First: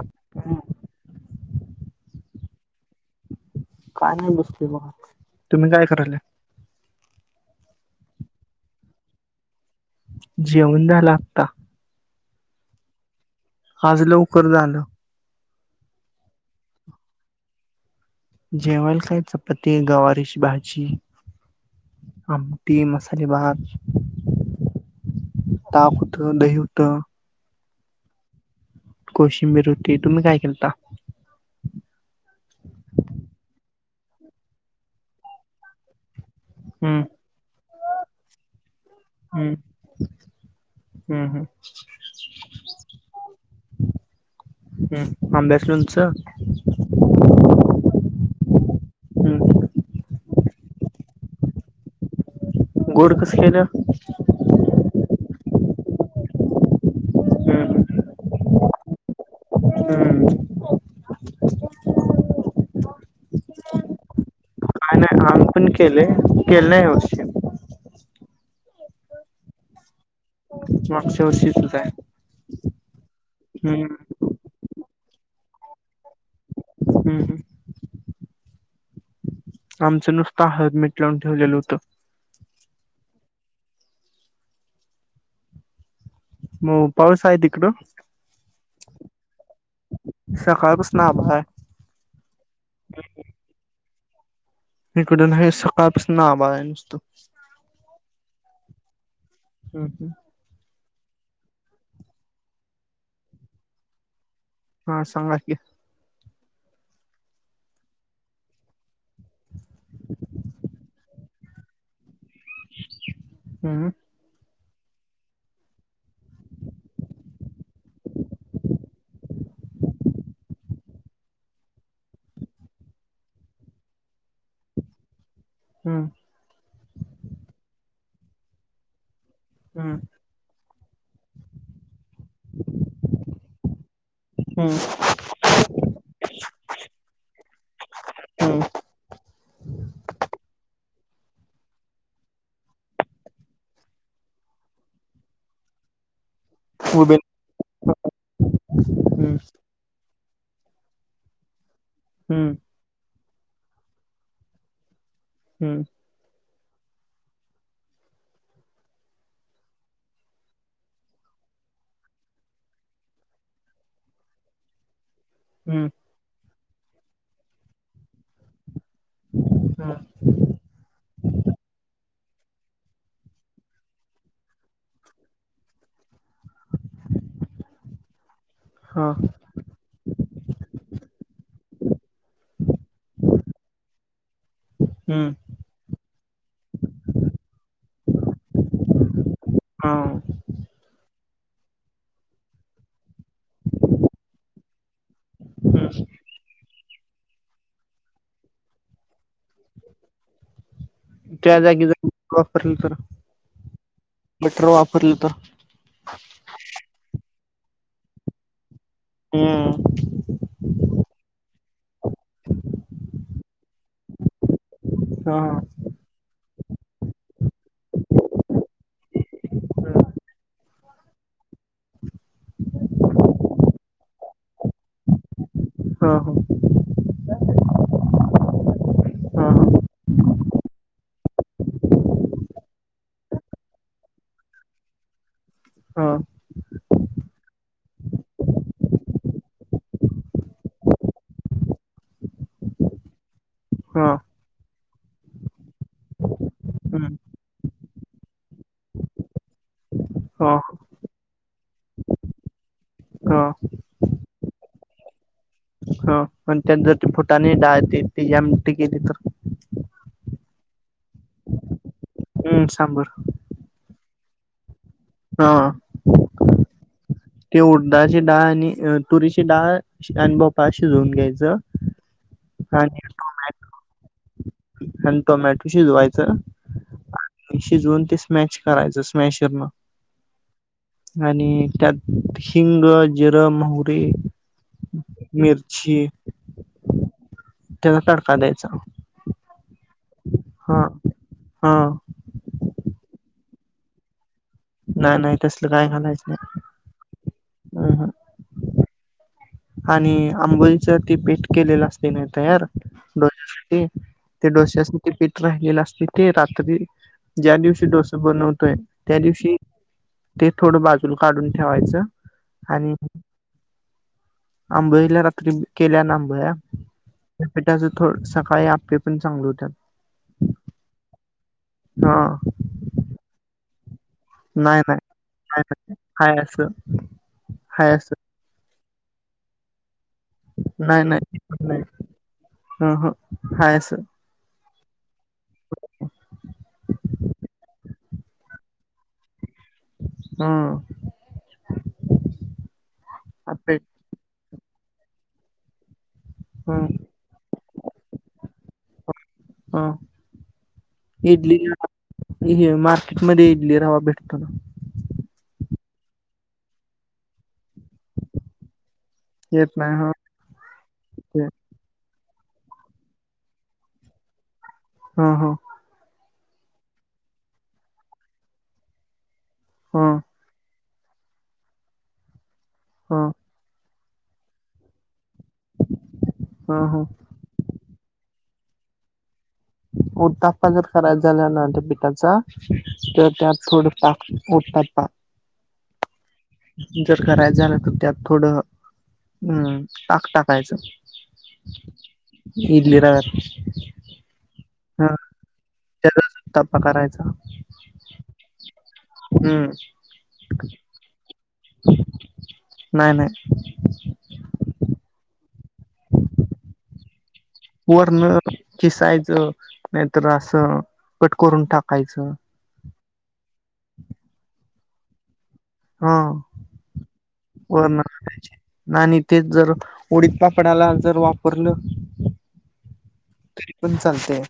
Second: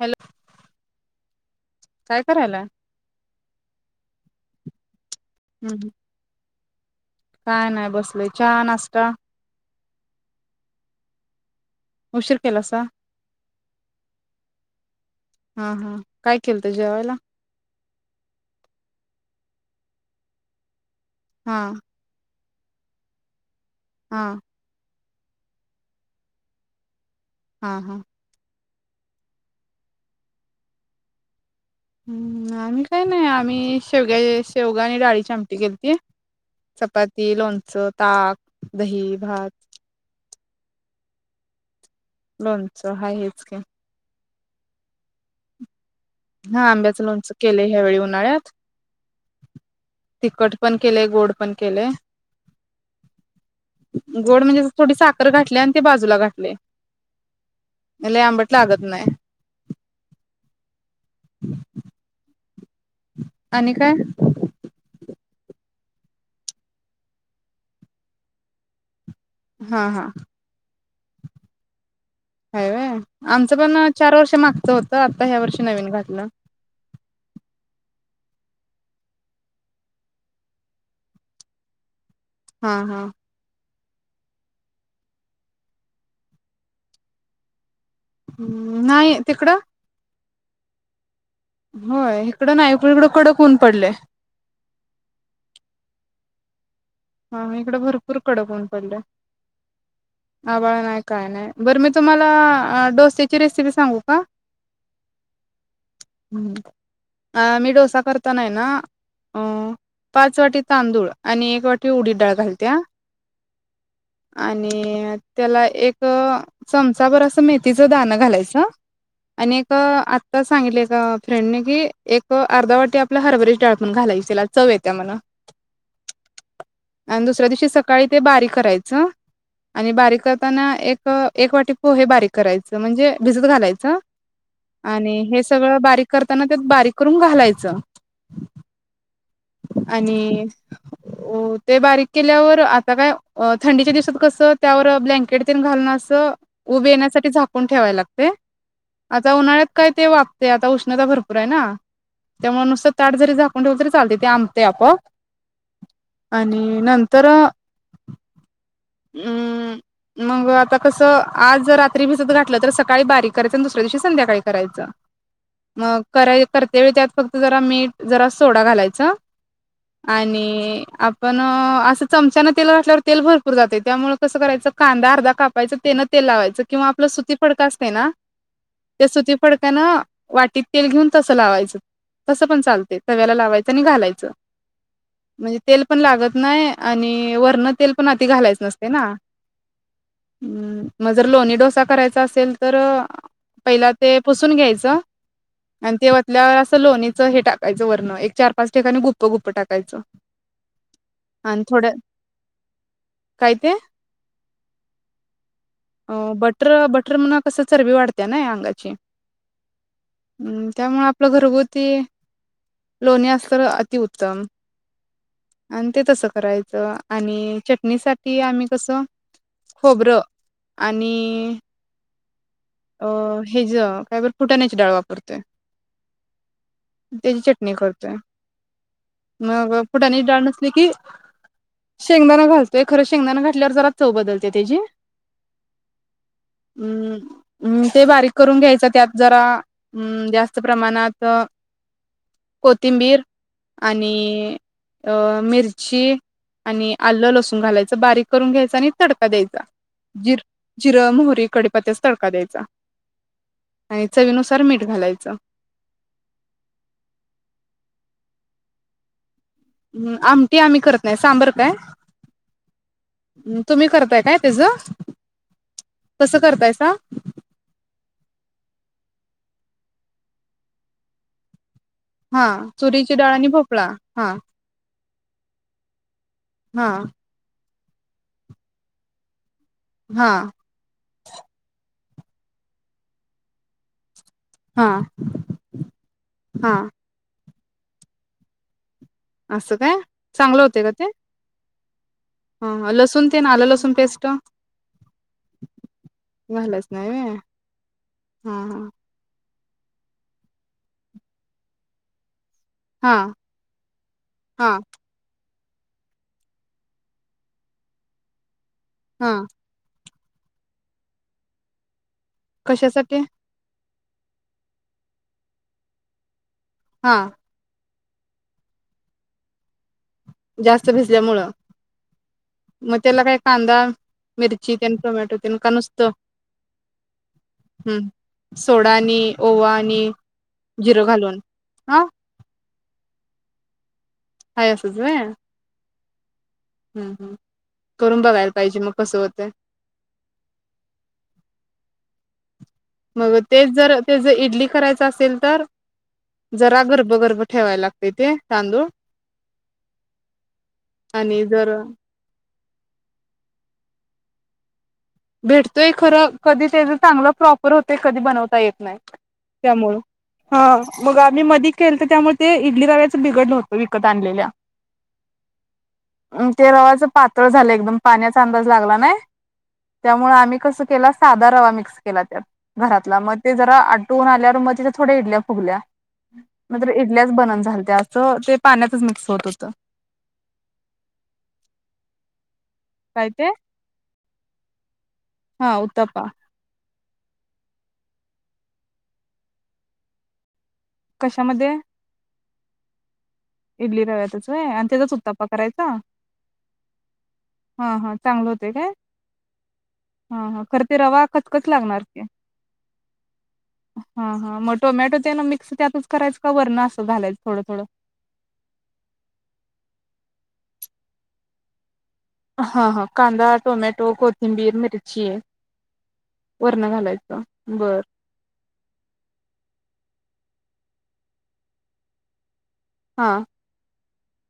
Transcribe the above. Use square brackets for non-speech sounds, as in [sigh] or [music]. Hello. काय करायला. काय नाय बसली बघ. तुम्ही काय हम्म कराले. काय नाय बसलोय चहा नाश्ता. जेवण झालं का. उशीर केलासा. आज लवकर झालं. हा हा काय केलं त जेवायला. जेवायला काय चपाती गवारीची भाजी हा. आमटी मसाले भात हा ताक होतं दही होतं हा हा कोशिंबीर होती तुम्ही काय केलता हम्म आम्ही काही नाही आम्ही शेवग्या शेवगा आणि डाळीच्या आमटी केलती हम्म चपाती लोणचं ताक दही हम्म भात हम्म हम् लोणचं हाय हेच की हम् अंब्याच लोण हा आंब्याचं लोणच केलंय ह्यावेेळी उन्हाळ्यात हम्म तिकट पण केलेय गोड पण केलेय गोड कसं केलं गोड म्हणजे थोडी साखर घाटल्या आणि ते बाजूला घा हम्म [unintelligible] लई आंबट लागत नाइ हम्म [inaudible] आणि काय आम पण केले केलं न्हई य र्षी हा हा मागच्या वर्षीचच हाय हाय वय आमचं पण चार वर्ष मागतं आता ह्या वर्षी नवीन घातलं हम्म हम् आमचं नुसतं ह ळ्द मिट लावून ठेवलेलं होतं हा हा मग पाऊस आहे तिकडं नाही तिकडं सकाळ पसन आबाळाय होय इकडं नाही इकड कडक उऊन पडलय हिकड नई सका पसन आबा आहे नुसत ह म इकड भरपूर कडकून [unintelligible] आबाळ नाई काय नाही बरं मी तुम्हाला डोस्याची रेसिपी सांगू का हा सांगा की ह मी डोसा करताना ना अ पाच वाटी तांदूळ आणि एक वाटी टी उडीद डाळ घालत्या [inaudible] आणि त्याला एक चमचा भर अस मेथीचं दाणं घालायचं आणि एक आत्ता सांगितलं एका फ्रेंडने कि एक अर्धा वाटी आपल्या हरभऱ्याची डाळपन घालायचीला त्याला चव येत्या म्हण हम्म आणि दुसऱ्या दिवशी सकाळी ते बारी करायचं आणि बारीक करताना एक एक वाटी पोहे हे बारीक करायचं म्हणजे भिजत घालायचं, आणि हे सगळं बारीक करताना त्यात बारीक करून घालायचं. हो ते बारीक केल्यावर आता काय थंडीच्या दिवसात कसं त्यावर ब्लँकेट तेन घालून आस! उभे येण्यासाठी झाकून ठेवाय लागते आता उन्हाळ्यात काय ते वा ते आता उष्णता भरपूर आहे ना त्यामुळे नुसतं ताट जरी झा कुण ठेवल तरी चालतंय! ते आबतया आपोआप. हम्म आणि नंतर! हम् मग आता कसं आज जर रात्री भिजत घातलं तर सकाळी बारीक करायचं आणि, दुसऱ्या दिवशी संध्याकाळी करायचं. मग कराय करते व त्यात फक्त जरा मीठ जरा सोडा घालायच. हा आणि आपण असं! चमच्याना तेल घातल्यावर तेल भर पूर जाते त्यामुळेळ कस करायचं कांदा अर्धा कापायचं तेनं तेल लावायचं किंवा आपलं सुती फडक असते ना! त्या हा सुती फडकाना वाटीत तेल घेऊन तसं लावायचं. तसं पण चालते तव्याला लावायचं आणि घालायचं म्हणजे तेल पण लागत नाही आणि वरण तेल पण आ नसतंय ना? जर लोणी डोसा करायचा असेल तर! पहिला ते पुसून घ्यायच. च आणि ते ओतल्यावर असं लोणी हे टाकायचं वर्ण एक चार पाच ठिकाणी गुप्प, गुप्प टाकायचं त्या आणि जागी थोडं जर वापरलं तर? काय ते? बटर वापरलं तर कस चरबी वाढत ना अंगाची! हा हम्म त्यामुळे आपलं घरगोत ती लोणी असल्या अतिउत्तम हा आणि ते तसं करायचं आणि च णीसाठी आम्ही कसं खोबरं आणि अ हेज काय बर फुटाण्याची डाळ वापरतोय हा त्याची चटणी करतोय हा मग पुुडाने ची डाळ न नकीी शेंगदाणा घास. तो खरं शेंगदा घाातल्यावर जरा चव बदलते त्याचीी हो अम् ते बारीक करून घ्यायचं त्यात जरा जास्त प्रमाणात कोथिंबीर हा आणि अ मिरची आणि आलं लसूण घालायच बारीक करून घ्यायचा. आणि तडका द्यायचा. जिर जिरा मोहरी कडेपत्यास तडका द्यायचा हा आणि चवीनुसार मीठ घालायचं. हा पण त्या जर त फोटाने डाळ ती जम टिकेली तर हम्म आमटी आम्ही करत नाही सांबर काय. हम्म सांबर हम् तुम्ही करताय. काय तेस हा कसं करतायसा. ते उडदााची डाळ आणि तुरीची डाळ आणि भोपळा शिजवून घ्यायचं. हा आणि तुरीच्या डाळनी भोक आपला हा आणि टोमॅटो शजुवायचं. हा जोन ते स्मॅश करायच स्मॅशरन हा आणि त्यात हिंग जीर माहूरी हा मिरचीी हा त्याला तडका द्यायचा. असं काय. चांगलं हा होते का ते हा ह लसूण ते ना आलं लसूण पेस्ट नाही नाही तसल काय घालायचं घालायच नाही. व्हय हम हम हा आणि आंबोलीच ती पीठ केलेलं असते नाही तयार. हा डोश्यासाठी ते हा हा डोश्यासाठी पिठ राहि. गला असते ते रात्री ज्या दिवशी डोसा बनवतोय. त्या हा दिवशी ते थोडं बाजू काढून ठेवायचं. कशासाठी आंबोळी रात्री केल्या ना आंबोळी हा ट सु हो सकाळी आप्पे पण चांगले होतात. जास्त भिजल्यामुळं हा मगं त्याला काय कांदा मिरची नाय त्यान नाय टोमॅटो त्यान का हाय नुसतं हाय असं हाय असं. हम्म सोडा आणि ओवा आणि नाय जिरं नाय घालून नाय हा हम्म हम्म. हाय असं. हाय असंच व्हय. [inaudible] हम्म हम्म करून बघायल पाहिजे मगं कसं होतय? हम्म. मग तेच जर ते ज इडली करायच असेल तर? जरा हं गरब-गरब ठेवायला लागतंय ते तांदूळ हं आणि इडली जर हे मार्केट मध्ये इडली रवा भेटतो ना. भेटतय खरं कधी त्याच चांगलं प्रॉप होते कधी बनवता येत नाही, येत नाही त्यामुळे हा हम्म मगं आम्ही ते मधी केलत त्यामुळ ते इडली रव्याच बिघडलं होत विकत आणलेल्या. हां हां. अन ते रव्याचं पातळ झालं एकदम पाण्याचा अंदाज लागला नाय. हा त्यामुळे आम्ही कसं केला साध रवा मिक्स केला त्यात. घरातला हा म ते जरा फोन आल्यावर म तिथं थोडी इडल्या फुगल्या हा नाहीतर हा इडल्याच बनून झालत्या अंस ते पाण्यातच मिक्स होत उतप्पा जर खराब झाला ना त्या पिठाचा? त काय ते त्यात थोड ताक ओतता पा हां उतप्पा. जर करायच झालं तर त्यात थोडं हम्म ताक टाकायचं. कशामध्ये? इडली रव्यात. इडली रव्यातच व्हय आणि त्याचाच ह उत्ताप्पा करायचा त्याचाच उत्ताप्पा करायचा हां हां चांगलं होतंय काय? हम्म हां हां खरं ते रवा क कस लागणार ते? नाही नाही हम्म हम्म म टोमॅटो त्यांन मिक कसं त्यातच करायचं का वरण असं घालायचं? थोडं थोडं वरणं खिसायचं नाहीतर, असं कट करून टाकायचं. हा हा कांदा, टोमॅटो, कोथिंबीर, मिर्ची हा वरणं बर टाकायची आणि तेच जर उडीद पापडाला जर वापरलं? हा. तरी पण चा चालतय.